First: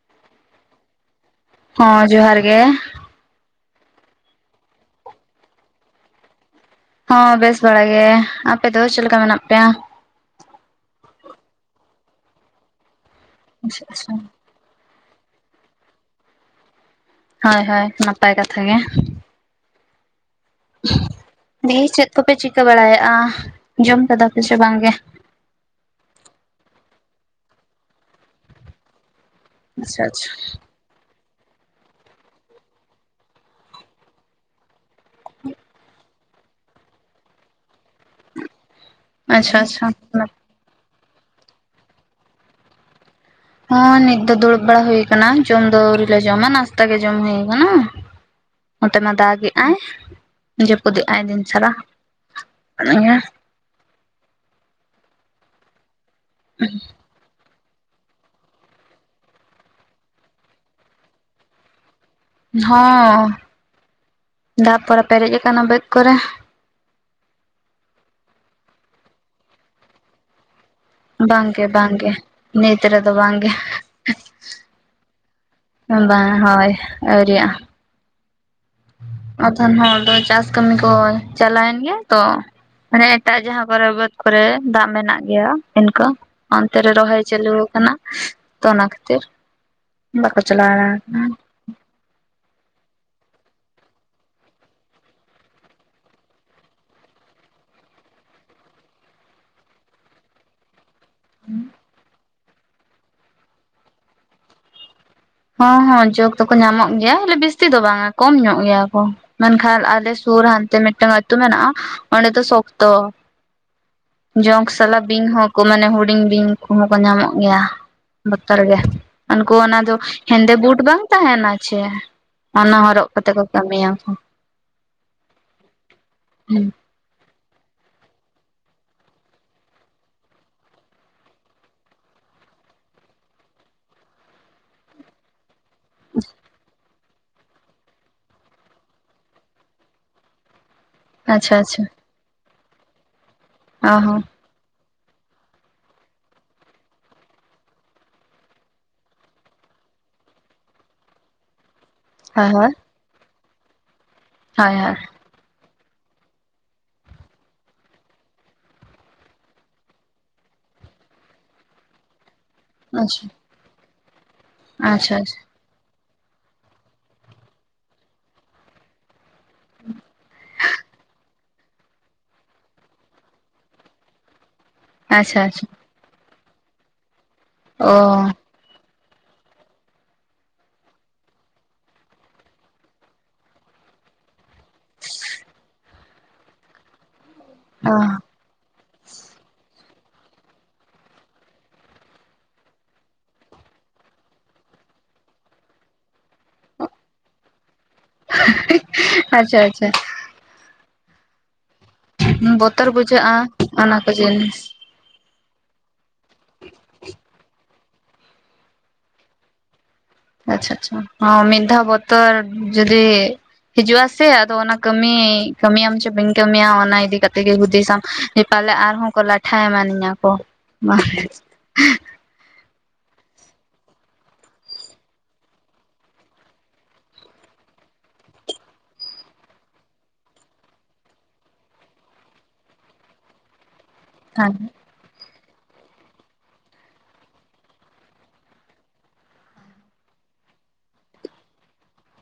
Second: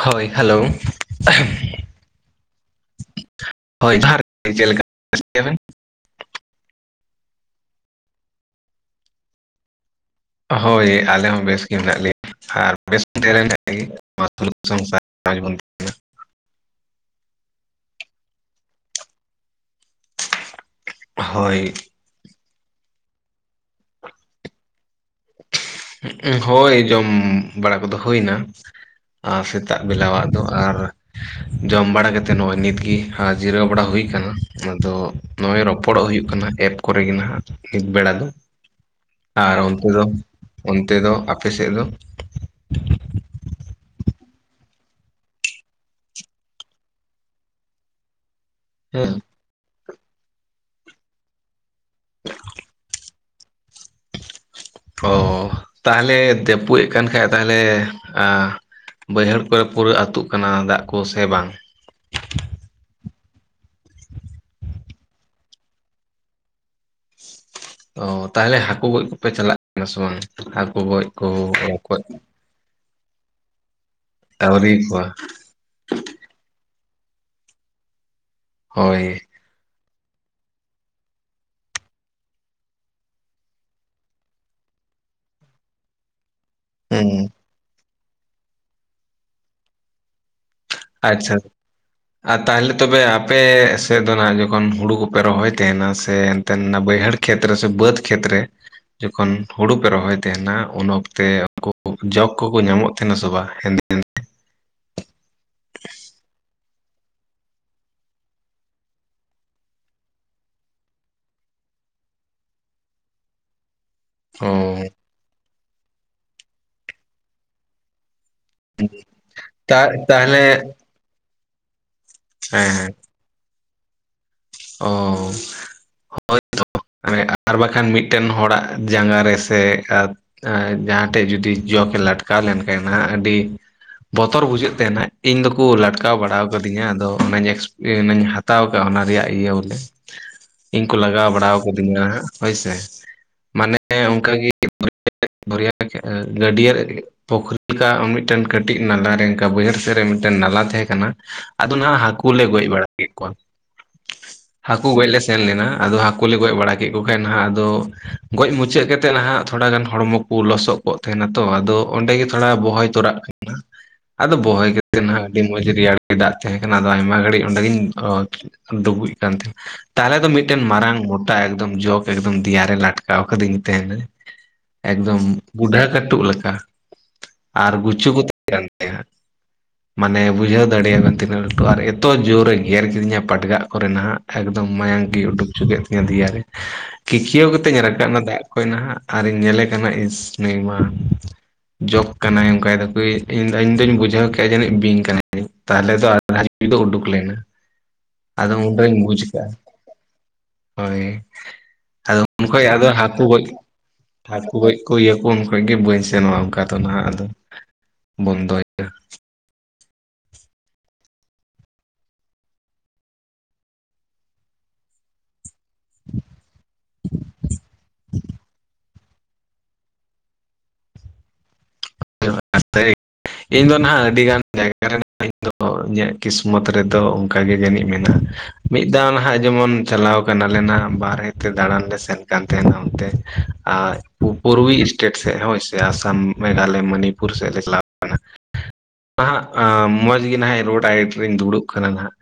ᱠᱷᱚᱣᱭ [unintelligible] hello ᱦᱚᱸ ᱡᱚᱦᱟᱨ ᱜᱮ ᱦᱳᱭ ᱡᱚᱦᱟᱨ ᱪᱮᱫ ᱞᱮᱠ [unintelligible] ᱟᱟᱹᱥᱤᱭᱟᱵᱮᱱ [unintelligible] ᱦᱚᱸ ᱵᱮᱥ ᱵᱟᱲᱟ ᱜᱮ ᱾ ᱟᱯᱮ ᱫᱚ ᱪᱮᱫ ᱞᱮᱠᱟ ᱢᱮᱱᱟᱜ ᱯᱮᱭᱟ? ᱦᱳᱭ ᱟᱞᱮ ᱦᱚᱸ ᱵᱮᱥ ᱜᱮ ᱢᱮᱱᱟᱜ ᱞᱮᱭᱟ ᱟᱨ ᱟᱪᱪᱷᱟ ᱟᱪᱪᱷᱟ [unintelligible] ᱥᱚᱝᱥᱟᱨᱟᱱ [unintelligible] ᱡᱮᱢᱚᱱ ᱦᱚᱭ ᱦᱚᱭ ᱱᱟᱯᱟᱭ ᱠᱟᱛᱷᱟ ᱜᱮ ᱾ ᱦᱳᱭ ᱫᱤᱭ [unintelligible] ᱪᱮᱫ ᱠᱚᱯᱮ ᱪᱤᱠᱟᱹ ᱵᱟᱲᱟᱭᱮᱜᱼᱟ, ᱡᱚᱢ ᱠᱮᱫᱟ ᱯᱮ ᱪᱮ ᱵᱟᱝ ᱜᱮ? ᱪᱤᱠᱟᱹ, ᱦᱳᱭ ᱡᱚᱢ ᱵᱟᱲᱟ ᱠᱚᱫᱚ ᱦᱩᱭᱱᱟ ᱾ ᱟᱨ ᱥᱤᱛ ᱥᱮᱛᱟᱜ ᱟᱪᱪᱷᱟ ᱵᱮᱞᱟᱣᱟᱜ ᱟᱪᱪᱷᱟ ᱫᱚ ᱟᱨ ᱼᱺ ᱡᱚᱢ ᱵᱟᱲᱟ ᱠᱟᱛᱮ ᱱᱚᱜᱼᱚᱭ ᱱᱤᱛ ᱜᱤ ᱦᱟᱸ ᱡᱤᱨᱟᱹᱣ ᱵᱟᱲᱟ ᱦᱩᱭ ᱠᱟᱱᱟ ᱾ ᱟᱸᱫᱚᱜᱼᱼ ᱱᱚᱜᱼᱚᱭ ᱨᱚᱯᱚᱲᱚᱜ ᱦᱩᱭᱩᱜ ᱠᱟᱱᱟ ᱮᱯ ᱠᱚᱨᱮ ᱜᱮ ᱱᱟᱜ ᱱᱤᱛ ᱵᱮᱲᱟ ᱫᱚ ᱾ ᱟᱨ ᱟᱪᱪᱷᱟ ᱩᱱᱛᱤ ᱫᱚ, ᱟᱪᱪᱷᱟ ᱚᱱᱛᱮ ᱫᱚ ᱟᱯᱮ ᱥᱮᱜ ᱫᱚ? ᱦᱚᱸ ᱱᱤᱛ ᱫᱚ ᱫᱩᱲᱩᱵ ᱵᱟᱲᱟ ᱦᱩᱭ ᱟᱠᱟᱱᱟ, ᱡᱚᱢ ᱫᱚ ᱟᱹᱣᱨᱤ ᱞᱮ ᱡᱚᱢᱟ ᱱᱟᱥᱛᱟ ᱜᱮ ᱡᱚᱢ ᱦᱩᱭ ᱠᱟᱱᱟ ᱾ ᱱᱚᱛᱮ ᱦᱮᱸ ᱢᱟ ᱫᱟᱜᱮᱜ ᱟᱭ ᱡᱟᱹᱯᱩᱫᱮᱜ ᱟᱭ ᱫᱤᱱ ᱥᱟᱨᱟ ᱾ ᱚ ᱛᱟᱦᱞᱮ ᱫᱮᱯᱩᱭᱚᱜ [unintelligible] ᱠᱟᱱ ᱠᱷᱟᱡᱼᱼ ᱛᱟᱦᱞᱮ ᱟ, ᱵᱟᱹᱭᱦᱟᱹᱲ ᱠᱚᱨᱮ ᱯᱩᱨᱟᱹ ᱟᱹᱛᱩᱜ ᱠᱟᱱᱟ ᱫᱟᱜ ᱠᱚ ᱥᱮ ᱵᱟᱝ? ᱦᱚᱸ ᱾ ᱫᱟᱜ ᱯᱚᱨᱮ ᱯᱮᱨᱮᱡ ᱟᱠᱟᱱᱟ ᱵᱟᱹᱫᱽ ᱠᱚᱨᱮ ᱾ ᱚ ᱛᱟᱦᱞᱮ ᱦᱟᱹᱠᱩ ᱜᱚᱡ ᱠᱚᱯᱮ ᱪᱟᱞᱟᱜᱼᱼ ᱦᱮᱸ ᱥᱮ ᱵᱟᱝ ᱦᱟᱹᱠᱩ ᱜᱚᱡ ᱠᱚ ᱵᱟᱝᱜᱮ ᱨᱚᱠᱚᱡᱼᱼ ᱵᱟᱝᱜᱮ ᱱᱤᱛ ᱨᱮᱫᱚ ᱵᱟᱝᱜᱮ ᱟᱹᱣᱨᱤ ᱠᱚᱣᱟ ᱼᱼ [unintelligible] ᱵᱟᱝ ᱦᱟᱭ ᱟᱹᱣᱨᱤᱭᱟᱜᱼᱟ ᱾ ᱦᱚᱭ ᱾ ᱟᱛᱷᱟᱱ ᱦᱚᱲ ᱫᱚ ᱪᱟᱥ ᱠᱟᱹᱢᱤ ᱠᱚ ᱪᱟᱞᱟᱭᱮᱱ ᱜᱮᱭᱟ ᱛᱚ ᱾ ᱢᱟᱱᱮ ᱮᱴᱟᱜ ᱡᱟᱦᱟᱸ ᱠᱚᱨᱮ ᱵᱟᱹᱫᱽ ᱠᱚᱨᱮ ᱫᱟᱜ ᱢᱮᱱᱟᱜ ᱜᱮᱭᱟ ᱤᱱᱠᱟ ᱾ ᱚᱱᱛᱮ ᱨᱮ ᱦᱩᱸ ᱨᱚᱦᱚᱭ ᱪᱟᱹᱞᱩ ᱟᱠᱟᱱᱟ, ᱛᱚ ᱚᱱᱟ ᱠᱷᱟᱹᱛᱤᱨᱼᱼ ᱵᱟᱠᱚ ᱪᱟᱞᱟᱣ ᱣᱟᱲᱟ ᱠᱟᱱᱟ ᱟᱪᱪᱷᱟ ᱾ ᱟᱨ ᱛᱟᱦᱚᱞᱮ ᱛᱚᱵᱮ ᱟᱯᱮ ᱥᱮᱜ ᱫᱚ ᱱᱷᱟᱜ ᱡᱚᱠᱷᱚᱱ ᱦᱩᱲᱩ ᱠᱚᱯᱮ ᱨᱚᱦᱚᱭ ᱛᱟᱸᱦᱮᱱᱟ ᱥᱮᱼᱼ ᱛᱮᱱᱟ ᱵᱟᱹᱭᱦᱟᱹᱲ ᱠᱷᱮᱛ ᱨᱮ ᱥᱮ ᱵᱟᱹᱫᱽ ᱠᱷᱮᱛ ᱨᱮ ᱡᱚᱠᱷᱚᱱ ᱦᱩᱲᱩ ᱯᱮ ᱨᱚᱦᱚᱭ ᱛᱟᱸᱦᱮᱱᱟ ᱩᱱ ᱚᱠᱛᱚ ᱛᱮ ᱩᱱᱠᱩ ᱡᱚᱠ ᱠᱚᱠᱚ ᱧᱟᱢᱚᱜ ᱛᱟᱸᱦᱮᱱᱟ ᱥᱮ ᱵᱟᱝ ᱦᱮᱸᱫᱮ ᱦᱮᱸᱫᱮᱼᱼ ᱦᱚᱸ ᱦᱚᱸ ᱡᱚᱠ ᱫᱚᱠᱚ ᱧᱟᱢᱚᱜ ᱜᱮᱭᱟ ᱞᱤᱠᱤᱱ ᱵᱤᱥᱛᱤ ᱫᱚ ᱵᱟᱝ-ᱟ ᱠᱚᱢ ᱧᱚᱜ ᱜᱮᱭᱟ ᱠᱚ ᱾ ᱢᱮᱱᱠᱷᱟᱱ ᱟᱞᱮ ᱥᱩᱨ ᱦᱟᱱᱛᱮ ᱢᱤᱫᱴᱟᱝ ᱟᱹᱛᱩ ᱢᱮᱱᱟᱜᱼᱟ ᱚᱸᱰᱮ ᱫᱚ ᱥᱚᱠᱛᱚ ᱚ ᱡᱚᱸᱠ ᱥᱟᱞᱟᱜ ᱵᱤᱧ ᱦᱚᱸᱠᱚ ᱢᱟᱱᱮ ᱦᱩᱰᱤᱧ ᱵᱤᱧ ᱠᱚᱦᱚᱸ ᱠᱚ ᱧᱟᱢᱚᱜ ᱜᱮᱭᱟ ᱾ ᱵᱚᱛᱚᱨ ᱜᱮ, ᱩᱱᱠᱩ ᱚᱱᱟ ᱛᱟ ᱫᱚ ᱛᱟᱦᱚᱞᱮ ᱦᱮᱸᱫᱮ ᱵᱩᱴ ᱵᱟᱝ ᱛᱟᱸᱦᱮᱱᱟ ᱪᱷᱮ ᱦᱮᱸ ᱚᱱᱟ ᱦᱮᱸ ᱦᱚᱨᱚᱜ ᱠᱟᱛᱮ ᱠᱚ ᱠᱟᱹᱢᱤᱭᱟ ᱾ ᱚ ᱾ ᱦᱩᱸᱜ [unintelligible] ᱟᱨ ᱵᱟᱝᱠᱷᱟᱱ ᱢᱤᱫᱴᱮᱱ ᱦᱚᱲᱟᱜ ᱡᱟᱸᱜᱟ ᱨᱮᱥᱮ [unintelligible] ᱮᱸ ᱡᱟᱦᱟᱸ ᱴᱷᱮᱡ ᱡᱩᱫᱤ ᱡᱚᱠ ᱮ ᱞᱟᱴᱠᱟᱣ ᱞᱮᱱᱠᱷᱟᱱ ᱟᱹᱰᱤ ᱵᱚᱛᱚᱨ ᱵᱩᱡᱷᱟᱹᱜ ᱛᱟᱦᱮᱱᱟ, ᱤᱧ ᱫᱚᱠᱚ ᱞᱟᱴᱠᱟᱣ ᱵᱟᱲᱟ ᱟᱠᱟᱫᱤᱧᱟ᱾ ᱟᱫᱚ ᱚᱱᱟ ᱮᱠᱥᱯ ᱚᱱᱟ ᱦᱟᱛᱟᱣ ᱠᱟᱜ ᱚᱱᱟ ᱨᱮᱭᱟᱜ ᱤᱭᱟᱹ ᱵᱚᱞᱮ ᱤᱧ ᱠᱚ ᱞᱟᱜᱟᱣ ᱵᱟᱲᱟ ᱠᱟᱸᱫᱤᱧᱟ ᱦᱟᱸᱜ ᱦᱚᱭ ᱥᱮ ᱢᱟᱱᱮ ᱚᱱᱠᱟ ᱜᱮ [inaudible] [inaudible] ᱯᱩᱠᱷᱨᱤ ᱞᱮᱠᱟ ᱟᱨ ᱢᱤᱫᱴᱮᱱ ᱠᱟᱹᱴᱤᱡ ᱱᱟᱞᱟ ᱨᱮ ᱮᱱᱠᱟ ᱵᱟᱹᱭᱦᱟᱹᱲ ᱥᱮᱫ ᱨᱮ ᱢᱤᱫᱴᱮᱱ ᱱᱟᱞᱟ ᱛᱟᱦᱮᱸ ᱠᱟᱱᱟ ᱾ ᱟᱫᱚ ᱱᱟᱦᱟᱜ ᱦᱟᱹᱠᱩ ᱦᱟᱹᱠᱩ ᱜᱚᱡ ᱵᱟᱲᱟ ᱠᱮᱫ ᱠᱚᱣᱟ, ᱦᱟᱹᱠᱩ ᱜᱚᱡ ᱞᱮ ᱥᱮᱱ ᱞᱮᱱᱟ ᱟᱫᱚ ᱦᱟᱹᱠᱩ ᱞᱮ ᱜᱚᱡ ᱵᱟᱲᱟ ᱜᱮᱜ ᱠᱚ ᱠᱷᱟᱡ ᱱᱟᱦᱟᱜ ᱟᱫᱚ ᱜᱚᱡ ᱢᱩᱪᱟᱹᱫ ᱠᱟᱛᱮᱫ ᱱᱟᱦᱟᱜ ᱛᱷᱚᱲᱟ ᱜᱟᱱ ᱦᱚᱲᱢᱚ ᱠᱚ ᱞᱚᱥᱚᱜ ᱯᱚᱜ ᱛᱟᱦᱮᱱᱟ ᱛᱚ, ᱟᱫᱚ ᱚᱸᱰᱮ ᱜᱮ ᱛᱷᱚᱲᱟ ᱵᱚᱦᱚᱭ ᱛᱚᱨᱟᱜ ᱦᱩᱭᱩᱜ-ᱟ᱾ ᱟᱫᱚ ᱵᱚᱦᱚᱭ ᱠᱟᱛᱮ ᱱᱟᱦᱟᱜ ᱟ. ᱰᱤ ᱢᱚᱸᱡᱽ ᱜᱮ ᱨᱮᱭᱟᱲ ᱫᱟᱜ ᱛᱟᱦᱮ ᱠᱟᱱᱟ, ᱟᱫᱚ ᱟᱭᱢᱟ ᱜᱷᱟᱲᱤ ᱚᱸᱰᱮ ᱜᱮᱧ ᱰᱩᱵᱩᱡ ᱠᱟᱱᱛᱮ ᱛᱟᱦᱚᱞᱮ ᱫᱚ ᱢᱤᱫᱴᱮᱱ ᱢᱟᱨᱟᱝ ᱢᱚᱴᱟ ᱡᱚᱠᱚ ᱮᱠᱫᱚᱢ ᱫᱤᱭᱟᱨᱮ ᱞᱟᱴᱠᱟᱣ ᱠᱟᱹᱫᱤᱧ ᱛᱟᱦᱮᱱᱟ ᱾ ᱮᱠᱫᱚᱢ ᱟᱪᱪᱷᱟ ᱵᱩᱰᱷᱟᱹ ᱠᱟᱹᱴᱩᱵ ᱞᱮᱠᱟ ᱟᱨ ᱚ ᱜᱩᱪᱩ ᱦᱚᱸ ᱛᱟᱦᱮᱸ ᱠᱟᱱ ᱛᱟᱭᱟ ᱾ ᱢᱟᱱᱮ ᱵᱩᱡᱷᱟᱹᱣ ᱫᱟᱲᱮᱭᱟ ᱛᱤᱱᱟᱹᱜ ᱞᱟᱹᱴᱩ ᱟᱨ ᱮᱛᱚ ᱡᱳᱨᱮ ᱮ ᱜᱮᱨ ᱠᱤᱫᱤᱧᱟ ᱯᱟᱸᱰᱜᱟᱜ ᱠᱚᱨᱮ ᱱᱟᱦᱟᱜ ᱾ ᱮᱠᱫᱚᱢ ᱢᱟᱭᱟᱝ ᱜᱮᱭ ᱩᱰᱩᱠ ᱩᱪᱩ ᱠᱮᱫ ᱛᱤᱧᱟᱹ ᱫᱮᱭᱟᱨᱮ ᱾ ᱠᱤᱠᱤᱭᱟᱹᱣ ᱠᱟᱛᱮ ᱤᱧ ᱨᱟᱠᱟᱵ ᱮᱱᱟ, ᱫᱟᱜ ᱠᱷᱚᱱ ᱱᱟᱦᱟᱜ ᱟᱨᱤᱧ ᱧᱮᱞᱮ ᱠᱟᱱᱟ ᱤᱥ ᱱᱩᱭ ᱢᱟ ᱡᱚᱠ ᱠᱟᱱᱟᱭ ᱚᱱᱠᱟᱭᱫᱟ ᱯᱮ ᱤᱧ ᱫᱚᱧ ᱵᱩᱡᱷᱟᱹᱣ ᱠᱮᱫ-ᱟ ᱡᱟᱹᱱᱤᱡ ᱵᱤᱧ ᱠᱟᱱᱟᱭ ᱛᱟᱦᱚᱞᱮ ᱫᱚ [inaudible] ᱟᱨ ᱦᱚᱸ ᱵᱩᱧ ᱵᱩᱡᱽ ᱠᱟᱜ-ᱟ ᱟᱪᱪᱷᱟ ᱟᱪᱪᱷᱟ ᱦᱳᱭ ᱾ ᱟᱫᱚ ᱩᱱ ᱠᱷᱚᱡ ᱟᱫᱚ ᱵᱚᱛᱚᱨ ᱦᱟᱹᱠᱩ ᱜᱚᱡ ᱵᱩᱡᱷᱟᱹᱜᱼᱟ ᱚᱱᱟ ᱠᱚ ᱦᱟᱹᱠᱩ ᱡᱤᱱᱤᱥ ᱜᱚᱡ ᱤᱭᱟᱹ ᱠᱩ ᱩᱱ ᱠᱷᱚᱡ ᱜᱮ ᱵᱟᱹᱧ ᱥᱮᱱᱚᱜᱼᱟ ᱚᱱᱠᱟ ᱫᱚ ᱱᱟᱦᱟᱜ ᱟᱫᱚ ᱵᱚᱱᱫᱚ ᱟᱪᱪᱷᱟ, ᱟᱪᱪᱷᱟ ᱦᱚᱸ ᱢᱤᱫ ᱫᱟᱣ ᱵᱚᱛᱚᱨ ᱡᱩᱫᱤ ᱦᱤᱡᱩᱜ-ᱟ ᱥᱮ ᱟᱫᱚ ᱚᱱᱟ ᱠᱟᱹᱢᱤ ᱠᱟᱹᱢᱤᱭᱟᱢ ᱪᱮᱸ ᱵᱟᱹᱧ ᱠᱟᱹᱢᱤᱭᱟ, ᱚᱱᱟ ᱤᱫᱤ ᱠᱟᱛᱮ ᱜᱮ ᱦᱩᱫᱤᱥᱟᱢ ᱯᱟᱞᱮ ᱟᱨᱦᱚᱸ ᱠᱚ ᱞᱟ ᱴᱷᱮ ᱮᱢᱟᱱ ᱤᱧᱟ ᱠᱚ ᱾ ᱤᱧ ᱫᱚ ᱱᱟᱦᱟᱜ ᱟᱹᱰᱤ ᱜᱟᱱ ᱡᱟᱭᱜᱟ ᱨᱮ ᱤᱧ ᱫᱚ ᱠᱚᱜ ᱡᱮ ᱠᱤᱥᱢᱚᱛ ᱨᱮᱫᱚ ᱚᱱᱠᱟ ᱜᱮ ᱡᱟᱹᱱᱤᱡ ᱢᱮᱱᱟᱜᱼᱟ, ᱢᱤᱫ ᱫᱷᱟᱣ ᱱᱟᱦᱟᱜ ᱡᱮᱢᱚᱱ ᱪᱟᱞᱟᱣ ᱠᱟᱱᱟᱞᱮ ᱱᱟᱦᱟᱜ ᱵᱟᱨᱦᱮ ᱛᱮ ᱫᱟᱬᱟᱱ ᱞᱮ ᱥᱮᱱ ᱠᱟᱱ ᱛᱟᱦᱮᱱᱟ ᱚᱱᱛᱮ ᱟᱨ ᱯᱩᱨᱩᱭ ᱦᱳᱭ ᱤᱥᱴᱮᱴ ᱥᱮᱫ ᱦᱚᱭ ᱥᱮ ᱟᱥᱟᱢ ᱢᱮᱜᱷᱟᱞᱚᱭ, ᱢᱟᱱᱤᱯᱩᱨ ᱥᱮᱫ ᱞᱮ ᱪᱟᱞᱟᱣ ᱞᱮᱱᱟ ᱾ ᱢᱚᱡᱽ ᱜᱤ ᱱᱟᱦᱟᱜ ᱨᱳᱰ ᱟᱭᱮᱴ ᱨᱮᱧ ᱫᱩᱲᱩᱵ ᱠᱟᱱᱟ ᱱᱟᱦᱟᱜ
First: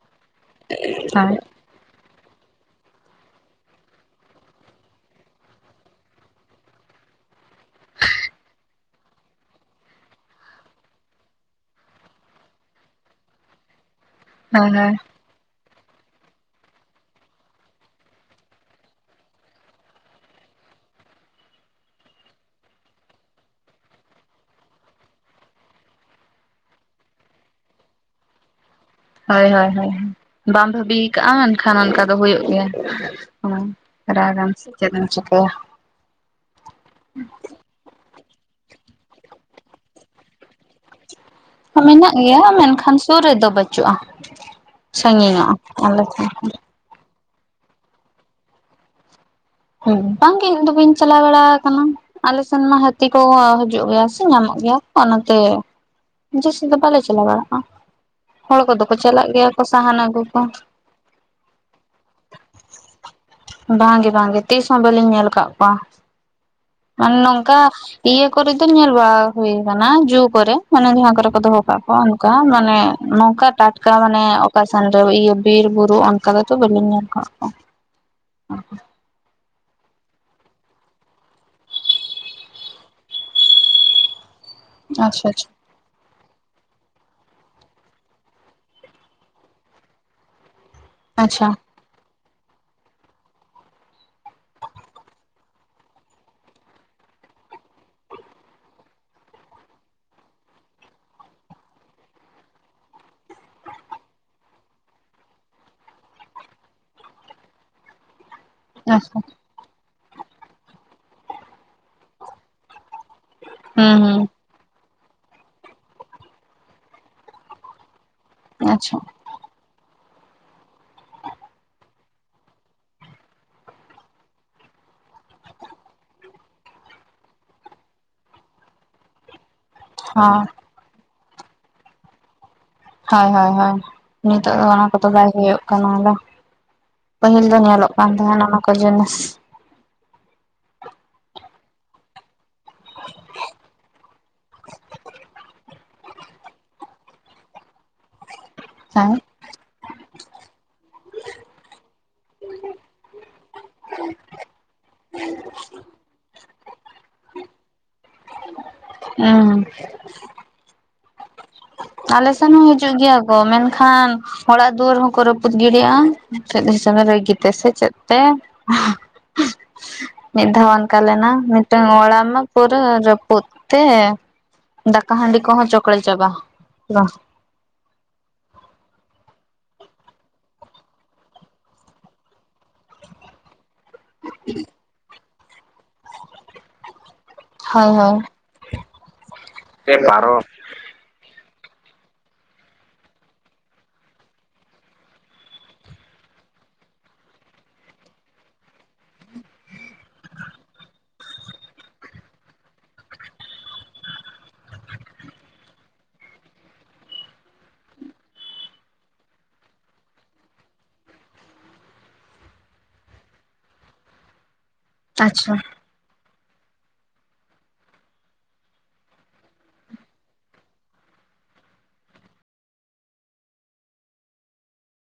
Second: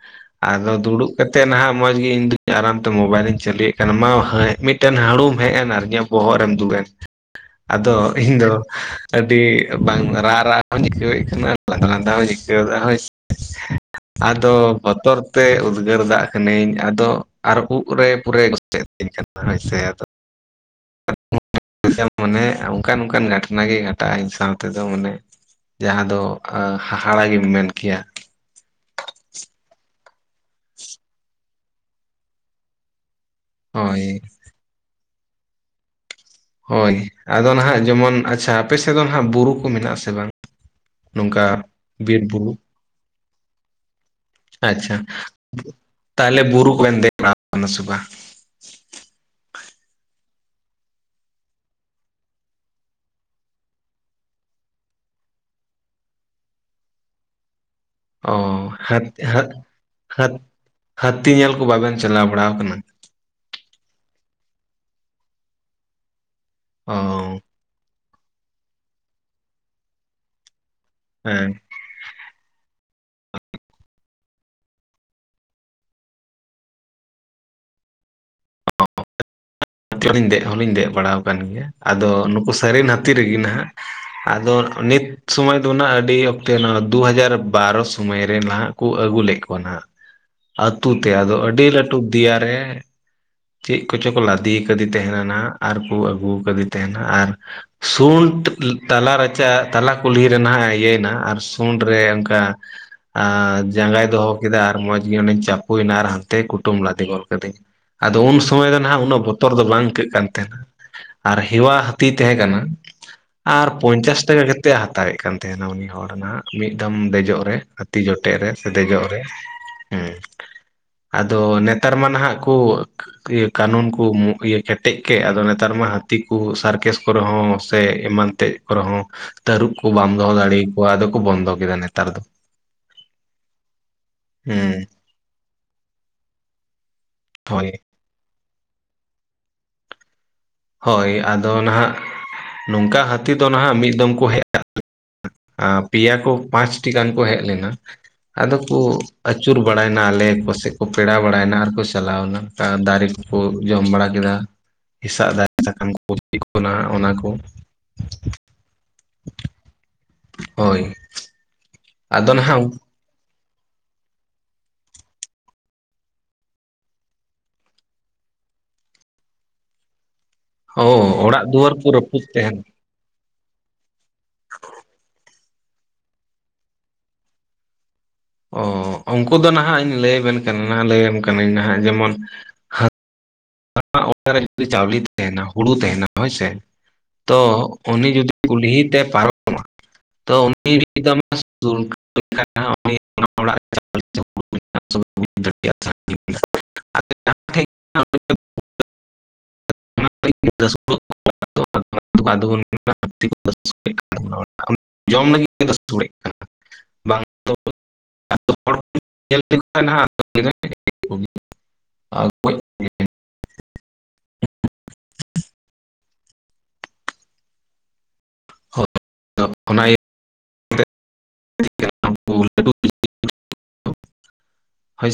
ᱟᱫᱚ ᱫᱩᱲᱩᱵ ᱠᱟᱛᱮ ᱱᱟᱦᱟᱜ ᱢᱚᱡᱽ ᱜᱮ ᱤᱧ ᱫᱩ ᱟᱨᱟᱢᱛᱮ ᱢᱚᱵᱟᱭᱤᱞ ᱤᱧ ᱪᱟᱹᱞᱩᱭᱮᱜ ᱠᱟᱱ, ᱢᱟ ᱢᱤᱫᱴᱮᱱ ᱦᱟᱲᱩᱢ ᱦᱮᱡ ᱮᱱ ᱟᱨ ᱤᱧᱟᱹᱜ ᱵᱚᱦᱚᱜ ᱨᱮᱢ ᱫᱩᱲᱩᱵ ᱮᱱ ᱟᱫᱚ ᱤᱧ ᱫᱚ ᱟᱹᱰᱤ ᱵᱟᱝ ᱨᱟᱜ, ᱨᱟᱜ ᱦᱚᱸᱧ ᱟᱭᱠᱟᱹᱣᱮᱫ ᱠᱟᱱᱟ, ᱞᱟᱸᱫᱟ ᱞᱟᱸᱫᱟ ᱦᱚᱸᱧ ᱟᱭᱠᱟᱹᱣᱫᱟ ᱦᱳᱭ ᱥᱮ ᱾ ᱟᱫᱚ ᱵᱚᱛᱚᱨ ᱛᱮ ᱩᱫᱽᱜᱟᱹᱨ ᱫᱟᱜ ᱠᱟᱹᱱᱟᱹᱧ, ᱟᱫᱚ ᱟᱨ ᱩᱵ ᱨᱮ ᱯᱩᱨᱟᱹᱭ ᱜᱚᱪᱮ ᱛᱤᱧ ᱠᱟᱱᱟ ᱦᱳ ᱥᱮ ᱟᱫᱚ ᱚᱱᱮ ᱚᱱᱠᱟᱱ ᱚᱱᱠᱟᱱ ᱜᱷᱟᱴᱱᱟ ᱜᱮ ᱜᱷᱟᱴ ᱱᱟ ᱜᱷᱚᱴᱟᱜ ᱤᱧ ᱥᱟᱶ ᱛᱮᱫᱚ ᱢᱟᱱᱮ ᱡᱟᱦᱟᱸ ᱫᱚ ᱦᱟᱦᱟᱲᱟ ᱜᱮᱢ ᱢᱮᱱ ᱠᱮᱭᱟ ᱾ ᱦᱳᱭ, ᱦᱳᱭ, ᱦᱳᱭ ᱵᱟᱢ ᱵᱷᱟᱵᱤᱭ ᱠᱟᱜᱼᱟ, ᱢᱮᱱᱠᱷᱟᱱ ᱚᱱᱠᱟ ᱫᱚ ᱦᱩᱭᱩᱜ ᱜᱮᱭᱟ ᱾ ᱦᱩᱸ ᱦᱳᱭ ᱨᱟᱜᱟᱢ ᱥᱮ ᱪᱮᱫ ᱮᱢ ᱪᱮᱠᱟᱭᱟ ᱾ ᱦᱳᱭ ᱟᱫᱚ ᱱᱟᱦᱟᱜ ᱡᱮᱢᱚᱱ ᱟᱪᱪᱷᱟ ᱟᱯᱮ ᱥᱮᱫ ᱫᱚ ᱱᱟᱦᱟᱜ ᱵᱩᱨᱩ ᱠᱩ ᱢᱮᱱᱟᱜᱼᱟ ᱥᱮ ᱵᱟᱝ? ᱱᱚᱝᱠᱟ ᱢᱮᱱᱟᱜ ᱵᱤᱨ ᱜᱮᱭᱟ ᱵᱩᱨᱩ ᱢᱮᱱᱠᱷᱟᱱ ᱥᱩᱨ ᱨᱮᱫᱚ ᱵᱟᱹᱪᱩᱜ-ᱟ᱾ ᱟᱪᱪᱷᱟ ᱥᱟᱺᱜᱤᱧᱚᱜᱼᱟ ᱟᱞᱮ ᱠᱷᱚᱱ ᱛᱟᱦᱚᱞᱮ ᱾ ᱵᱩᱨᱩ ᱨᱮᱢ ᱫᱮᱡ ᱵᱟᱲᱟᱣ ᱠᱟᱱᱟ ᱥᱮ ᱵᱟᱝ? ᱵᱟᱝ ᱜᱤ ᱤᱧ ᱫᱚ ᱵᱟᱹᱧ ᱪᱟᱞᱟᱣ ᱵᱟᱲᱟ ᱟᱠᱟᱱᱟ᱾ ᱟᱞᱮ ᱥᱮᱱ ᱢᱟ ᱦᱟᱹᱛᱤ ᱠᱚ ᱦᱤᱡᱩᱜ ᱜᱮᱭᱟ ᱥᱮ ᱧᱟᱢᱚᱜ ᱜᱮᱭᱟ ᱚᱱᱟᱛᱮ᱾ ᱡᱟᱹᱥᱛᱤ ᱫᱚ ᱵᱟᱞᱮ ᱪᱟᱞᱟ ᱵᱟᱲᱟᱜ-ᱟ᱾ ᱚ ᱦᱟᱹᱛ ᱦᱟᱹᱛ ᱟᱹᱜᱩ ᱦᱟᱹᱛ ᱠᱚ ᱦᱟᱹᱛᱤ ᱧᱮᱞ ᱠᱚ ᱵᱟᱵᱮᱱ ᱪᱟᱞᱟᱣ ᱵᱟᱲᱟᱣ ᱟᱠᱟᱱᱟ᱾ ᱵᱟᱝ ᱜᱮ ᱵᱟᱝ ᱜᱮ ᱛᱤᱥ ᱦᱚᱸ ᱵᱟᱹᱞᱤᱧ ᱧᱮᱞ ᱟᱠᱟᱜ ᱠᱚᱣᱟ ᱚ ᱢᱟᱱᱮ ᱱᱚᱝᱠᱟ᱾ ᱤᱭᱟᱹ ᱠᱚᱨᱮ ᱫᱚᱧ ᱧᱮᱞ ᱵᱟᱲᱟ ᱦᱩᱭ ᱠᱟᱱᱟ ᱡᱩ ᱠᱚᱨᱮ ᱢᱟᱱᱮ ᱡᱟᱸᱦᱟᱸ ᱠᱚᱨᱮ ᱠᱚ ᱦᱮᱸ ᱫᱚᱦᱚ ᱠᱟᱜ ᱠᱚᱣᱟ ᱚᱱᱮ, ᱚᱱᱠᱟ ᱢᱟᱱᱮ ᱱᱚᱝᱠᱟ ᱴᱟᱴᱠᱟ ᱢᱟᱱᱮ ᱚᱠᱟ ᱥᱮᱱ ᱨᱮ ᱤᱭᱟᱹ ᱵᱤᱨ ᱵᱩᱨᱩ ᱚᱱᱠᱟ ᱫᱚ ᱛᱚ ᱵᱟᱹᱞᱤᱧ ᱧᱮᱞ [inaudible] [inaudible] ᱟᱫᱚ ᱞᱤᱧ ᱫᱮᱡ ᱦᱚᱞᱤᱧ ᱫᱮᱡ ᱵᱟᱲᱟᱣ ᱠᱟᱱ ᱜᱮᱭᱟ, ᱟᱫᱚ ᱱᱩᱠᱩ ᱥᱟᱹᱨᱤᱱ ᱦᱟᱹᱛᱤ ᱨᱮᱜᱮ ᱱᱟᱦᱟᱜ ᱟᱫᱚ ᱱᱤᱛ ᱟᱪᱪᱷᱟ ᱟᱪᱪᱷᱟ ᱥᱚᱢᱚᱭ ᱟᱫᱚ ᱱᱟᱦᱟᱜ ᱟᱹᱰᱤ ᱚᱠᱛᱮ ᱱᱚᱣᱟ ᱫᱩ ᱦᱟᱡᱟᱨ ᱵᱟᱨᱚ ᱥᱚᱢᱚᱭ ᱨᱮ ᱱᱟᱦᱟᱜ ᱠᱚ ᱟᱹᱜᱩ ᱞᱮᱫ ᱠᱚᱣᱟ ᱱᱟᱦᱟᱜ᱾ ᱟᱹᱛᱩ ᱛᱮ ᱟᱫᱚ ᱟᱪᱪᱷᱟ ᱟᱹᱰᱤ ᱞᱟᱹᱴᱩ ᱫᱮᱭᱟ ᱨᱮ, ᱪᱮᱫ ᱠᱚᱪᱚ ᱠᱚ ᱞᱟᱫᱮ ᱟᱠᱟᱫᱮ ᱛᱟᱦᱮᱸᱱᱟ ᱱᱟᱦᱟᱜ ᱟᱨ ᱠᱩ ᱟᱹᱜᱩ ᱠᱟᱹᱫᱤ ᱛᱟᱦᱮᱱᱟ ᱟᱨ ᱥᱩᱱᱰ ᱛᱟᱞᱟ ᱨᱟᱪᱟ ᱛᱟᱞᱟ ᱠᱩᱞᱦᱤ ᱨᱮ ᱱᱟᱦᱟᱜ ᱮ ᱤᱭᱟᱹᱭᱮᱱᱟ ᱟᱨ ᱥᱩᱱᱰ ᱨᱮ ᱚᱱᱠᱟ ᱟᱨ ᱡᱟᱸᱜᱟᱭ ᱫᱚᱦᱚ ᱠᱮᱫᱟ ᱟᱨ ᱢᱚᱸᱡᱽ ᱜᱮ ᱚᱸᱰᱮᱧ ᱪᱟᱯᱩᱭᱮᱱᱟ ᱟᱨ ᱦᱟᱱᱛᱮ ᱠᱩᱴᱩᱢ ᱞᱟᱫᱮ ᱜᱚᱫ ᱠᱟᱹᱫᱤᱧᱟ᱾ ᱟᱫᱚ ᱩᱱ ᱥᱚᱢᱚᱭ ᱫᱚ ᱱᱟᱦᱟᱜ ᱟᱪᱪᱷᱟ ᱩᱱᱟᱹᱜ ᱵᱚᱛᱚᱨ ᱟᱫᱚ ᱵᱟᱝ ᱤᱠᱟᱹᱜ ᱠᱟᱱ ᱛᱟᱦᱮᱱᱟ ᱟᱨ ᱦᱮᱣᱟ ᱦᱟᱹᱛᱤ ᱛᱟᱦᱮᱸ ᱠᱟᱱᱟ᱾ ᱟᱨ ᱦᱩᱸ ᱯᱚᱧᱪᱟᱥ ᱦᱩᱸ ᱴᱟᱠᱟ ᱠᱟᱛᱮᱫ ᱮ ᱦᱟᱛᱟᱣᱮᱫ ᱠᱟᱱ ᱛᱟᱦᱮᱱᱟ ᱩᱱᱤ ᱦᱚᱲ ᱱᱟᱦᱟᱜ ᱢᱤᱫ ᱫᱚᱢ ᱫᱮᱡᱚᱜ ᱨᱮ᱾ ᱦᱟᱹᱛᱤ ᱡᱚᱴᱮᱫ ᱨᱮ ᱥᱮ ᱟᱪᱪᱷᱟ ᱫᱮᱡᱚᱜ ᱨᱮ᱾ ᱦᱮᱸ, ᱟᱫᱚ ᱱᱮᱛᱟᱨ ᱢᱟ ᱱᱟᱦᱟᱜ ᱠᱩ ᱠᱟᱹᱱᱩᱱ ᱠᱩ ᱢᱚ ᱤᱭᱟᱹ ᱠᱮᱴᱮᱡ ᱠᱮᱜ ᱟᱫᱚ ᱱᱮᱛᱟᱨ ᱢᱟ ᱦᱟᱹᱛᱤ ᱠᱩ ᱥᱟᱨᱠᱮᱥ ᱠᱚᱨᱮ ᱦᱚᱸ ᱥᱮ ᱮᱢᱟᱱ ᱮᱛᱮᱫ ᱠᱚᱨᱮ ᱦᱚᱸ ᱛᱟᱹᱨᱩᱵ ᱠᱚ ᱵᱟᱢ ᱫᱚᱦᱚ ᱦᱚᱸ ᱫᱟᱲᱮ ᱟᱠᱚᱣᱟ ᱟᱫᱚ ᱠᱚ ᱵᱚᱱᱫᱚ ᱠᱮᱫᱟ ᱱᱮᱛᱟᱨ ᱫᱚ᱾ ᱦᱳᱭ ᱦᱳᱭ ᱦᱳᱭ, ᱱᱤᱛᱚᱜ ᱫᱚ ᱚᱱᱟ ᱦᱮᱸ ᱠᱚᱫᱚ ᱵᱟᱭ ᱦᱩᱭᱩᱜ ᱠᱟᱱᱟ ᱟᱫᱚ, ᱯᱟᱹᱦᱤᱞ ᱫᱚ ᱦᱳᱭ ᱧᱮᱞᱚᱜ ᱵᱟᱝ ᱛᱟᱦᱮᱸ ᱠᱟᱱᱟ ᱚᱱᱟ ᱠᱚ ᱡᱤᱱᱤᱥ᱾ ᱦᱳᱭ ᱟᱫᱚ ᱱᱟᱦᱟᱜ, ᱱᱚᱝᱠᱟ ᱦᱟᱹᱛᱤ ᱫᱚ ᱱᱟᱦᱟᱜ ᱢᱤᱫ ᱫᱚᱢ ᱠᱚ ᱦᱮᱡᱟ᱾ ᱟᱸ ᱯᱮᱭᱟ ᱠᱩ ᱯᱟᱸᱪᱴᱤ ᱜᱟᱱ ᱠᱚ ᱦᱮᱡ ᱞᱮᱱᱟ ᱟᱫᱚ ᱠᱩ ᱦᱮᱸ ᱟᱹᱪ ᱟᱹᱪᱩᱨ ᱵᱟᱲᱟᱭᱱᱟ ᱟᱞᱮ ᱠᱚᱥᱮᱡ ᱠᱚ ᱯᱮᱲᱟ ᱵᱟᱲᱟᱭᱱᱟ ᱟᱨᱠᱚ ᱪᱟᱞᱟᱣᱱᱟ, ᱫᱟᱨᱮ ᱠᱚᱠᱚ ᱡᱚᱢ ᱵᱟᱲᱟ ᱠᱮᱫᱟ᱾ ᱦᱮᱥᱟᱜ ᱫᱟᱨᱮ ᱥᱟᱠᱟᱢ ᱠᱚᱠᱚ [inaudible] ᱠᱟᱱᱟ ᱦᱟᱸᱜ ᱚᱱᱟ ᱠᱚ᱾ ᱮᱸ ᱦᱳᱭ ᱟᱞᱮ ᱟᱫᱚ ᱥᱮᱱ ᱦᱚᱸ ᱱᱟᱦᱟᱜ ᱦᱤᱡᱩᱜ ᱜᱮᱭᱟ ᱠᱚ ᱢᱮᱱᱠᱷᱟᱱ᱾ ᱚᱲᱟᱜ ᱫᱩᱣᱟᱹᱨ ᱦᱚᱸᱠᱚ ᱨᱟᱹᱯᱩᱫ ᱜᱤᱰᱤᱭᱟ, ᱪᱮᱫ ᱦᱟ. [inaudible] ᱨᱟᱹᱜᱤ ᱛᱮ ᱥᱮ ᱪᱮᱫ ᱛᱮ᱾ ᱢᱤᱫ ᱫᱷᱟᱣ ᱚ ᱚᱱᱠᱟ ᱞᱮᱱᱟ ᱚᱲᱟᱜ ᱫᱩᱣᱟᱹᱨ ᱢᱤᱫᱴᱟᱝ ᱠᱚ ᱨᱟᱹᱯᱩᱫ ᱚᱲᱟᱜ ᱢᱟ ᱛᱟᱦᱮᱱ ᱯᱩᱨᱟᱹ ᱨᱟᱹ ᱯᱩᱛ ᱛᱮ ᱫᱟᱠᱟ ᱦᱟᱺᱰᱤ ᱠᱚᱦᱚᱸ ᱪᱚᱠᱲᱮᱡ ᱪᱟᱵᱟ᱾ ᱵᱟ ᱚ ᱩᱱᱠᱩ ᱫᱚ ᱱᱟᱦᱟᱜ ᱤᱧ ᱞᱟᱹᱭ ᱟᱵᱮᱱ ᱠᱟᱱᱟ ᱱᱟᱦᱟᱜ ᱞᱟᱹᱭᱟᱢ ᱠᱟᱹᱱᱟᱹᱧ ᱱᱟᱦᱟᱜ ᱡᱮᱢᱚᱱ ᱡᱟᱸᱦᱟᱸ ᱚᱲᱟᱜ ᱨᱮ ᱡᱩᱫᱤ ᱪᱟᱣᱞᱤ ᱛᱟᱦᱮᱱᱟ, ᱦᱩᱲᱩ ᱛᱟᱦᱮᱱᱟ᱾ ᱦᱳᱭ ᱥᱮ, ᱛᱚ ᱦᱳᱭ ᱩᱱᱤ ᱦᱳᱭ ᱡᱩᱫᱤ ᱠᱩᱞᱦᱤ ᱛᱮ ᱯᱟᱨᱚᱢᱚᱜ-ᱟ, ᱛᱚ [inaudible] ᱚᱲᱟᱜ ᱪᱟᱣᱞᱮ ᱡᱚᱢ [inaudible] [inaudible] [inaudible] ᱟᱫᱚ ᱵᱚᱱ [inaudible] [inaudible] ᱡᱚᱢ ᱞᱟᱹᱜᱤᱫ ᱥᱚᱲᱮᱜ ᱠᱟᱱᱟ᱾ ᱵᱟᱝ ᱫᱚ [unintelligible] ᱧᱮᱞ ᱠᱟᱱᱟ ᱱᱟᱜ [unintelligible] ᱟᱨ [unintelligible] ᱟᱪᱪᱷᱟ᱾ ᱟᱨ ᱚᱱᱟ ᱤᱭᱟᱹ ᱛᱮ [unintelligible] ᱦᱳᱭ